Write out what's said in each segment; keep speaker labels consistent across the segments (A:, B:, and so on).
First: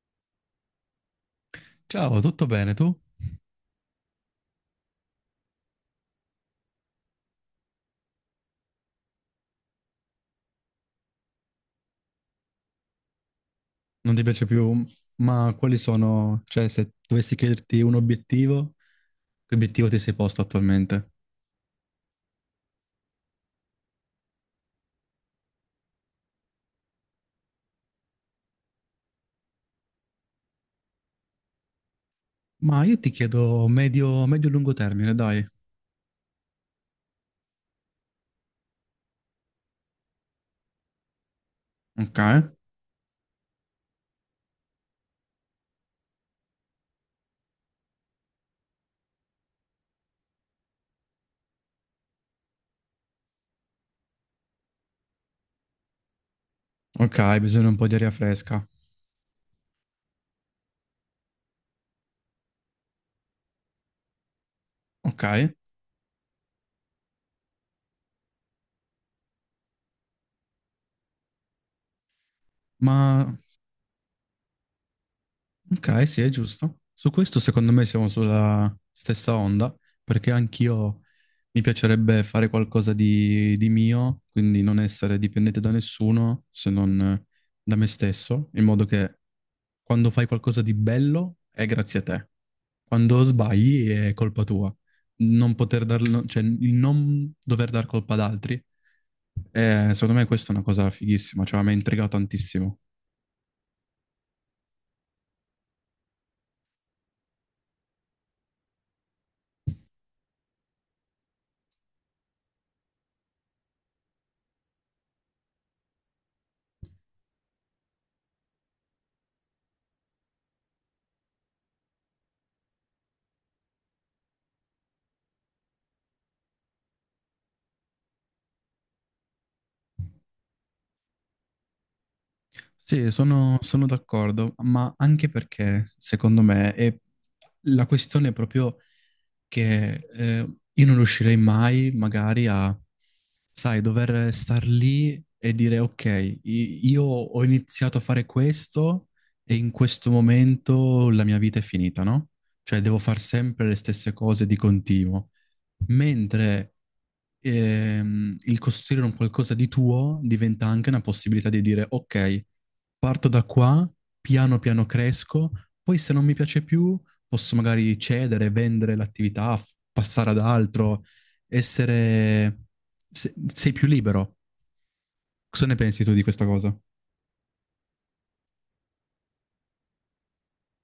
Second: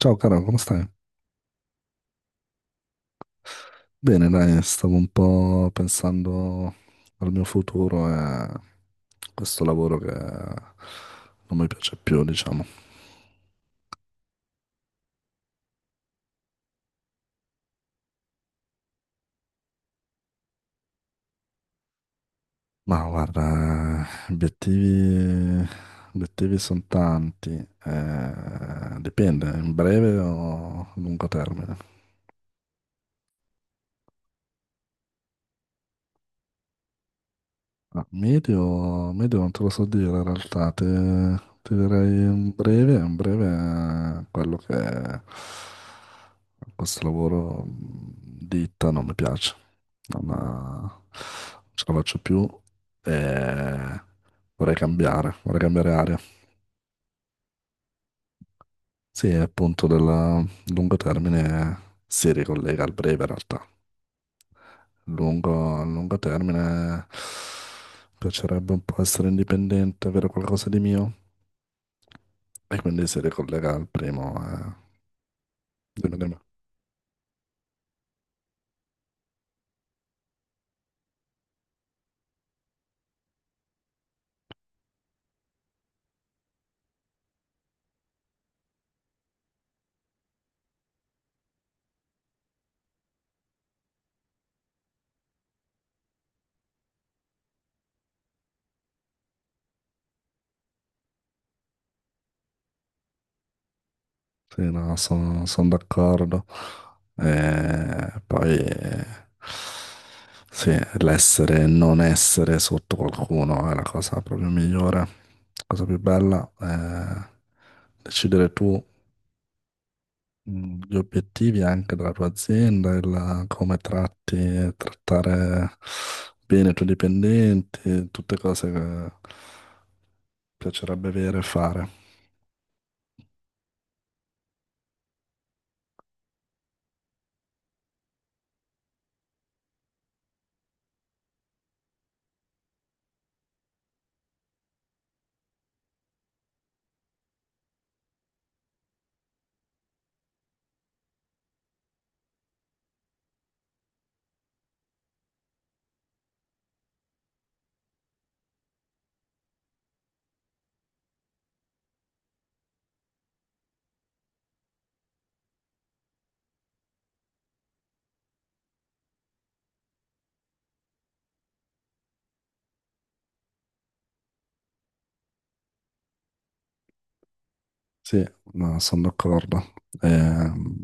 A: Ciao caro, come stai?
B: Ciao, tutto bene tu?
A: Bene, dai, stavo un po' pensando al mio futuro e a questo lavoro che non mi piace più, diciamo.
B: Non ti piace più, ma quali sono, cioè se dovessi chiederti un obiettivo, che obiettivo ti sei posto attualmente?
A: Ma guarda, obiettivi, obiettivi sono tanti, dipende, in breve o a lungo termine.
B: Ma io ti chiedo medio, medio-lungo termine, dai.
A: Ah, medio non te lo so dire in realtà, ti direi
B: Ok,
A: in breve, quello che questo lavoro ditta non mi piace, non ce la faccio più e vorrei cambiare aria.
B: ok, bisogna un po' di aria fresca.
A: Sì, e appunto del lungo termine si ricollega al breve in realtà.
B: Ok,
A: A lungo termine piacerebbe un po' essere indipendente, avere qualcosa di mio. E quindi si
B: ma
A: ricollega al primo.
B: ok,
A: Dimmi,
B: sì, è
A: dimmi.
B: giusto. Su questo secondo me siamo sulla stessa onda, perché anch'io mi piacerebbe fare qualcosa di mio, quindi non essere dipendente da nessuno se non da me stesso, in modo che quando fai qualcosa di bello è grazie a te. Quando sbagli è colpa tua. Non poter darlo, cioè il non dover dar colpa ad altri, secondo me questa è una cosa fighissima, cioè mi ha intrigato tantissimo.
A: Sì, no, sono d'accordo. E poi sì, l'essere e non essere sotto qualcuno è la cosa proprio migliore, la cosa più bella, è decidere tu, gli obiettivi anche della tua azienda, il come tratti e trattare bene i tuoi dipendenti, tutte cose che piacerebbe avere e fare.
B: Sì, sono d'accordo, ma anche perché secondo me è la questione è proprio che io non riuscirei mai magari a, sai, dover star lì e dire ok, io ho iniziato a fare questo e in questo momento la mia vita è finita, no? Cioè devo fare sempre le stesse cose di continuo. Mentre il costruire un qualcosa di tuo diventa anche una possibilità di dire, ok, parto da qua, piano piano cresco, poi se non mi piace più posso magari cedere, vendere l'attività, passare ad altro, essere... sei più libero. Cosa ne pensi tu di questa cosa?
A: Sì, no, sono d'accordo. Ehm,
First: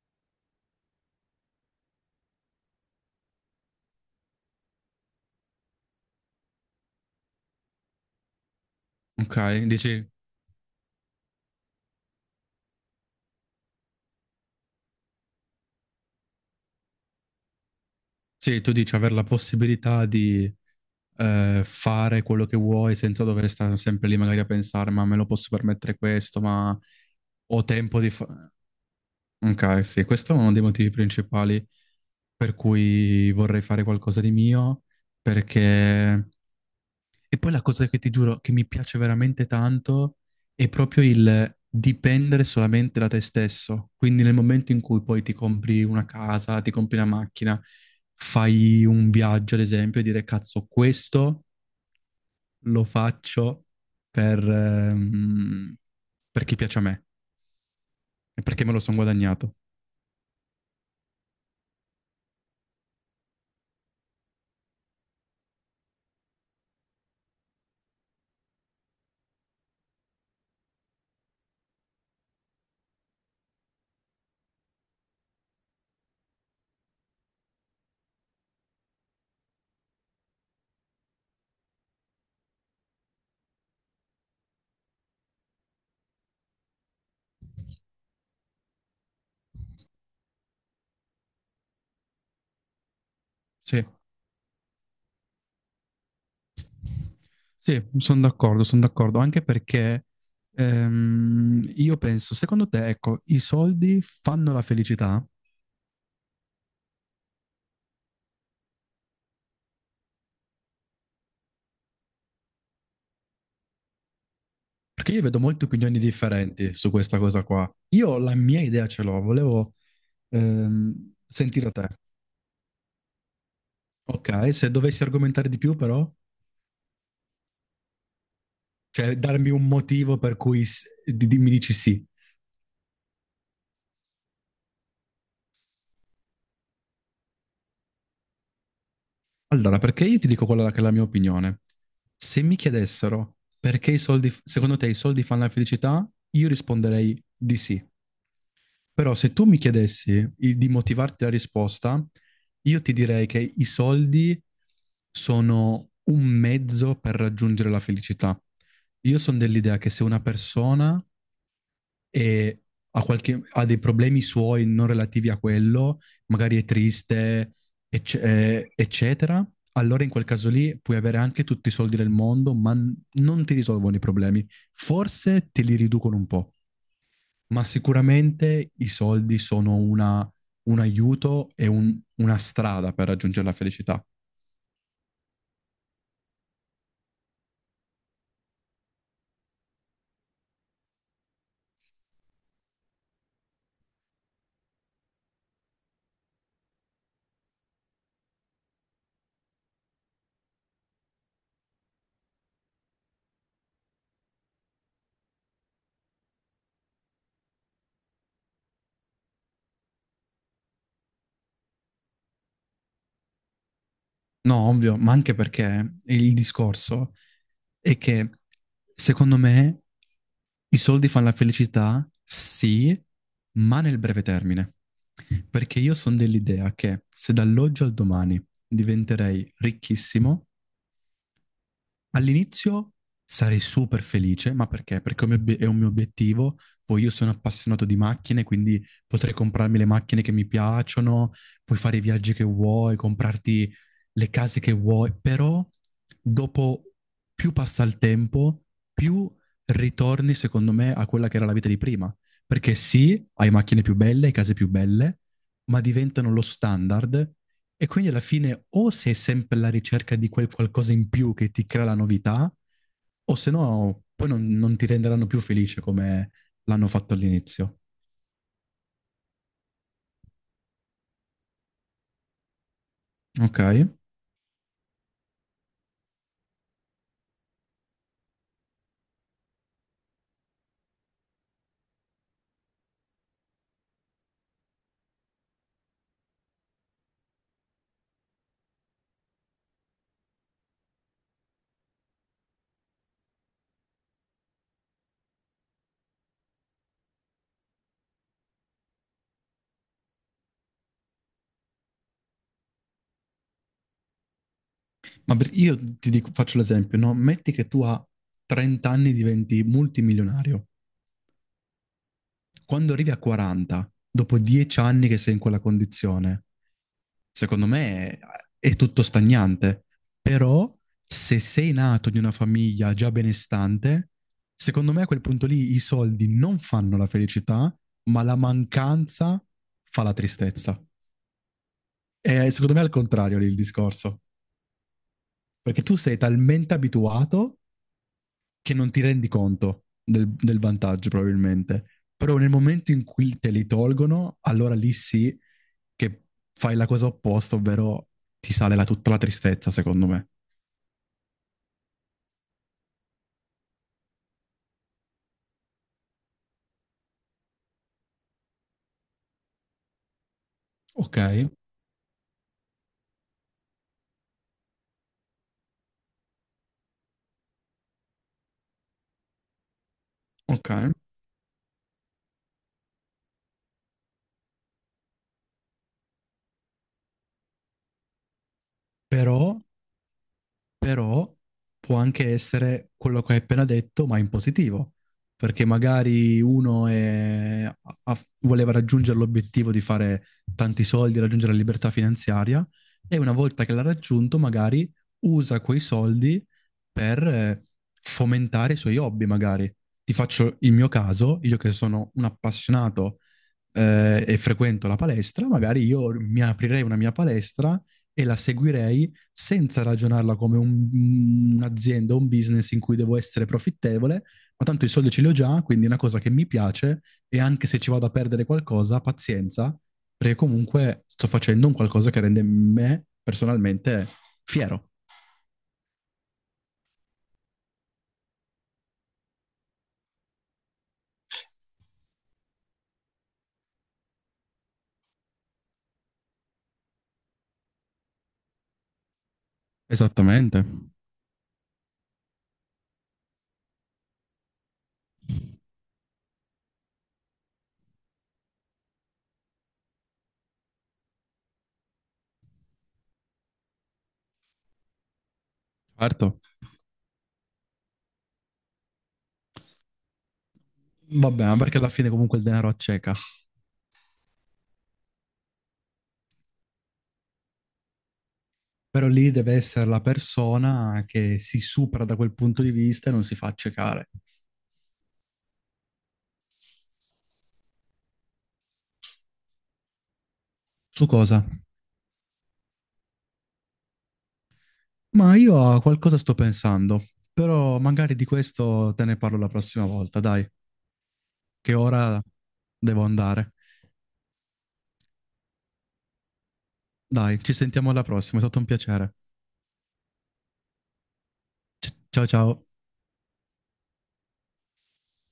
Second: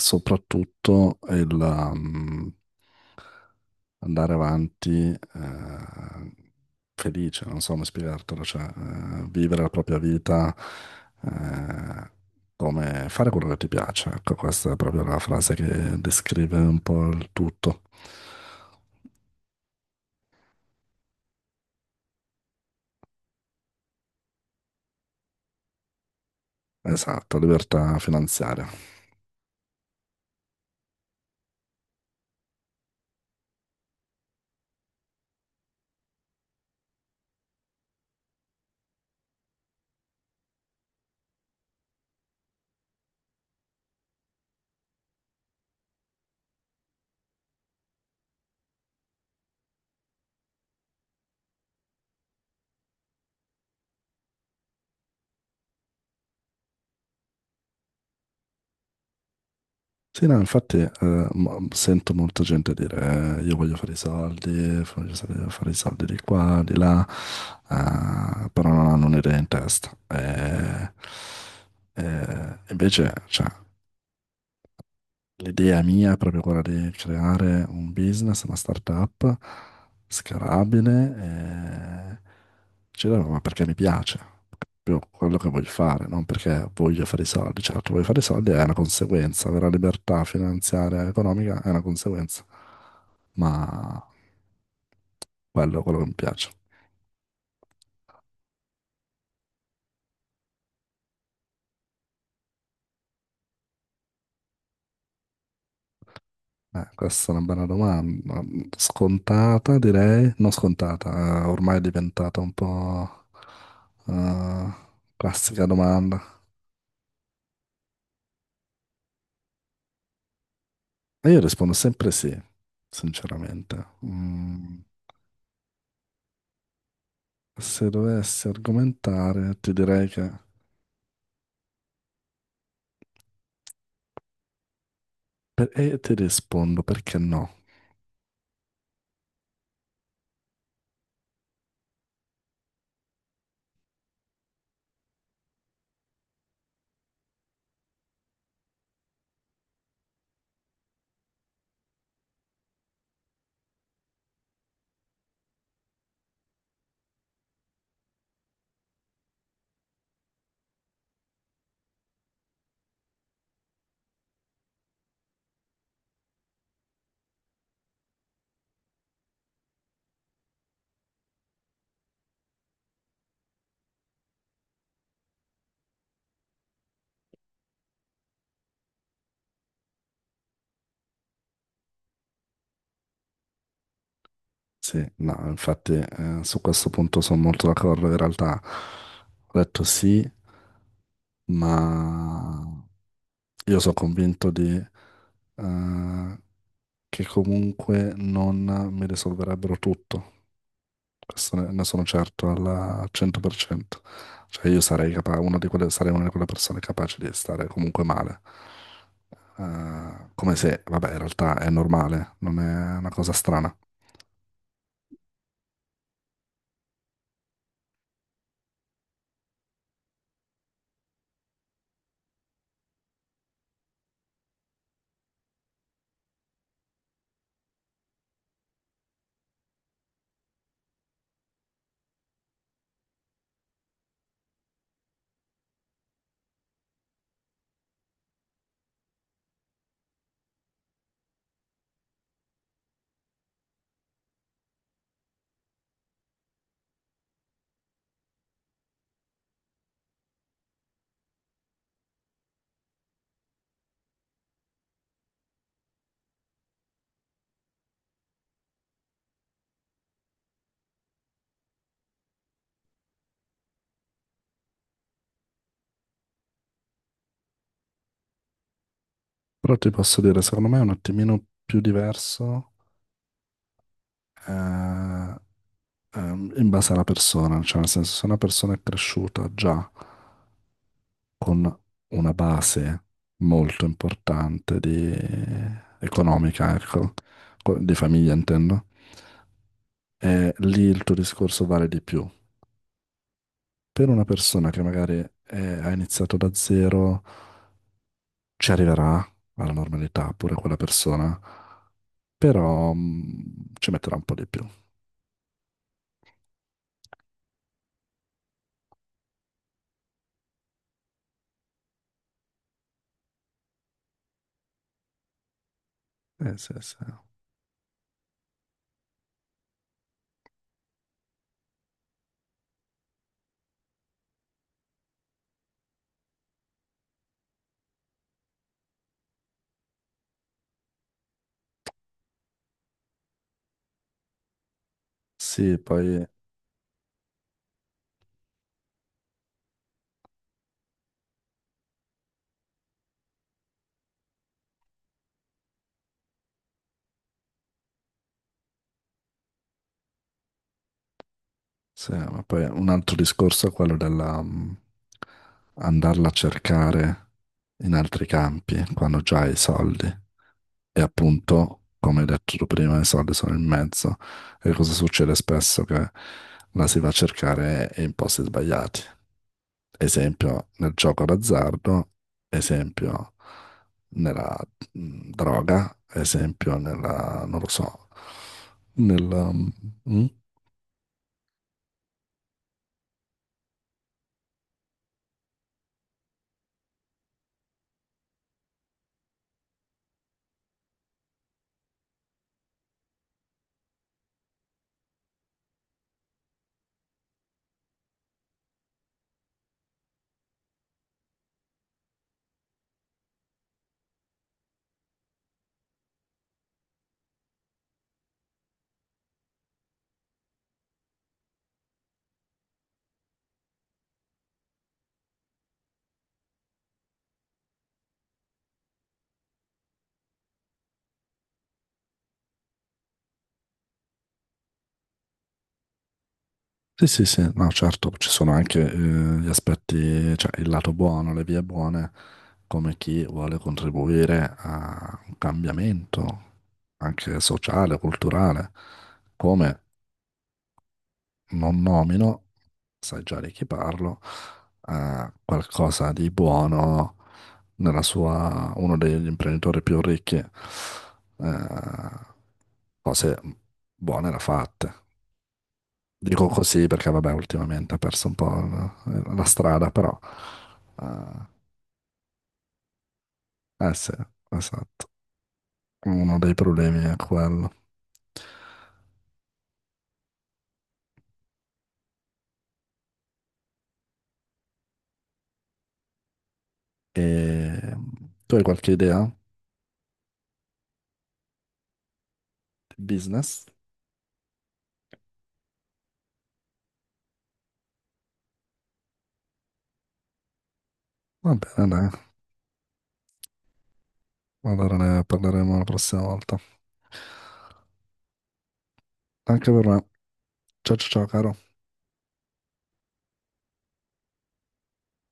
A: soprattutto il andare avanti, felice, non so come spiegartelo, cioè
B: Ok,
A: vivere la propria
B: dici,
A: vita, eh, come fare quello che ti piace. Ecco, questa è proprio la frase che descrive un po' il tutto.
B: sì, tu dici avere la possibilità di fare quello che vuoi senza dover stare sempre lì magari a pensare, ma me lo posso permettere questo, ma
A: Esatto,
B: ho
A: libertà
B: tempo di fare...
A: finanziaria.
B: Ok, sì, questo è uno dei motivi principali per cui vorrei fare qualcosa di mio, perché... E poi la cosa che ti giuro che mi piace veramente tanto è proprio il dipendere solamente da te stesso. Quindi nel momento in cui poi ti compri una casa, ti compri una macchina, fai un viaggio, ad esempio, e dire cazzo, questo lo faccio per, ehm, per chi piace a me e perché me lo sono guadagnato.
A: Sì, no, infatti sento molta gente dire io voglio fare i soldi, voglio fare i soldi di qua, di là, però non hanno un'idea in testa. E invece, cioè, l'idea mia è proprio quella di creare un business, una startup scalabile e ci devo, ma perché mi piace, proprio quello che voglio fare, non perché voglio fare i soldi. Certo, voglio fare i soldi è una conseguenza, avere la libertà finanziaria e economica è una conseguenza,
B: Sì,
A: ma quello è quello che mi piace.
B: sì, sono d'accordo, anche perché io penso, secondo te, ecco, i soldi fanno la felicità?
A: Questa è una bella domanda. Scontata, direi. Non scontata, ormai è diventata un po' eh,
B: Perché io vedo molte
A: classica
B: opinioni
A: domanda.
B: differenti su questa cosa qua. Io la mia idea ce l'ho, volevo
A: E io
B: sentire
A: rispondo
B: te.
A: sempre sì, sinceramente.
B: Ok, se
A: Mm,
B: dovessi argomentare di più però,
A: se dovessi
B: cioè darmi
A: argomentare,
B: un
A: ti direi
B: motivo
A: che...
B: per cui mi dici sì.
A: per- E ti rispondo perché no.
B: Allora, perché io ti dico quella che è la mia opinione. Se mi chiedessero perché i soldi, secondo te i soldi fanno la felicità, io risponderei di sì. Però se tu mi chiedessi di motivarti la risposta, io ti direi che i soldi sono un mezzo per raggiungere la felicità. Io sono dell'idea che se una persona e ha, ha dei problemi suoi non relativi a quello, magari è triste, eccetera, allora in quel caso lì puoi avere anche tutti i soldi del mondo, ma non ti risolvono i problemi. Forse te li riducono un po', ma sicuramente i soldi sono un aiuto e una strada per raggiungere la felicità.
A: Sì, no, infatti su questo punto sono molto d'accordo. In realtà ho detto sì, ma... Io sono convinto di, eh, che comunque non mi risolverebbero tutto. Questo ne sono certo al 100%. Cioè io sarei una di quelle persone capaci di stare comunque male. Come se, vabbè, in realtà è normale, non è una cosa strana.
B: No, ovvio, ma anche perché il discorso è che secondo me i soldi fanno la felicità, sì, ma nel breve termine. Perché io sono dell'idea che se dall'oggi al domani diventerei ricchissimo, all'inizio sarei super felice, ma perché? Perché è un mio è un mio obiettivo. Poi io sono appassionato di macchine, quindi potrei comprarmi le macchine che mi piacciono, puoi fare i viaggi che vuoi, comprarti le case che vuoi, però dopo più passa il tempo, più ritorni, secondo me, a quella che era la vita di prima. Perché sì, hai macchine più belle, hai case più belle, ma diventano lo standard e quindi alla fine o sei sempre alla ricerca di quel qualcosa in più che ti crea la novità, o se no poi non ti renderanno più felice come l'hanno fatto all'inizio.
A: Però ti posso dire, secondo me è un attimino più diverso,
B: Ok?
A: eh, in base alla persona, cioè nel senso se una persona è cresciuta già con una base molto importante economica, ecco, di famiglia intendo, lì il tuo discorso vale di più. Per una persona che magari ha iniziato da zero, ci arriverà alla normalità pure quella persona, però ci metterà un po' di più.
B: Io ti dico, faccio l'esempio, no? Metti che tu a 30 anni diventi multimilionario. Quando arrivi a 40, dopo 10 anni che sei in quella condizione,
A: Sì, sì.
B: secondo me è tutto stagnante. Però se sei nato in una famiglia già benestante, secondo me a quel punto lì i soldi non fanno la felicità, ma la mancanza fa la tristezza. E secondo me è al contrario lì il discorso,
A: Sì,
B: perché tu sei
A: poi.
B: talmente abituato che non ti rendi conto del vantaggio probabilmente. Però nel momento in cui te li tolgono, allora lì sì che fai la cosa opposta, ovvero ti sale tutta la tristezza, secondo me.
A: Sì, ma poi un altro discorso è quello della andarla a cercare in altri campi quando già hai i soldi. E
B: Ok,
A: appunto, come hai detto tu prima, i soldi sono in mezzo. E cosa succede spesso? Che la si va a cercare in posti sbagliati. Esempio
B: ok.
A: nel gioco d'azzardo, esempio nella droga, esempio nella, non lo so, nella...
B: Però,
A: mh,
B: però può anche essere quello che hai appena detto, ma in positivo, perché magari voleva raggiungere l'obiettivo di fare tanti soldi, raggiungere la libertà finanziaria, e una volta che l'ha raggiunto, magari usa quei soldi per fomentare i suoi hobby, magari. Ti faccio il mio caso, io che sono un appassionato e frequento la palestra, magari io mi aprirei una mia palestra e la seguirei senza ragionarla come un'azienda, un business in cui devo essere profittevole, ma tanto i soldi ce li ho già, quindi è una cosa che mi piace e anche se ci vado a perdere qualcosa, pazienza, perché comunque sto facendo un qualcosa che rende me personalmente fiero.
A: Sì, sì, sì, no, certo, ci sono anche gli aspetti, cioè il lato buono, le vie buone, come chi vuole contribuire a un cambiamento anche sociale, culturale, come
B: Esattamente,
A: non nomino, sai già di chi parlo, qualcosa di buono nella sua, uno degli imprenditori più ricchi, cose buone da fatte.
B: certo.
A: Dico così perché, vabbè, ultimamente ha perso un po' la, strada, però...
B: Vabbè,
A: eh
B: ma perché alla fine comunque il denaro acceca.
A: eh sì, esatto. Uno dei problemi è quello.
B: Però lì deve essere la persona che si supera da quel punto di vista e non si fa accecare.
A: E tu hai qualche idea
B: Su cosa?
A: di business?
B: Ma io a qualcosa sto pensando, però magari di questo te ne parlo la prossima volta, dai,
A: Va
B: che
A: bene, dai.
B: ora devo andare.
A: Allora ne parleremo la prossima volta.
B: Dai, ci sentiamo alla prossima, è stato un piacere.
A: Anche per me. Ciao ciao ciao, caro.
B: Ciao ciao.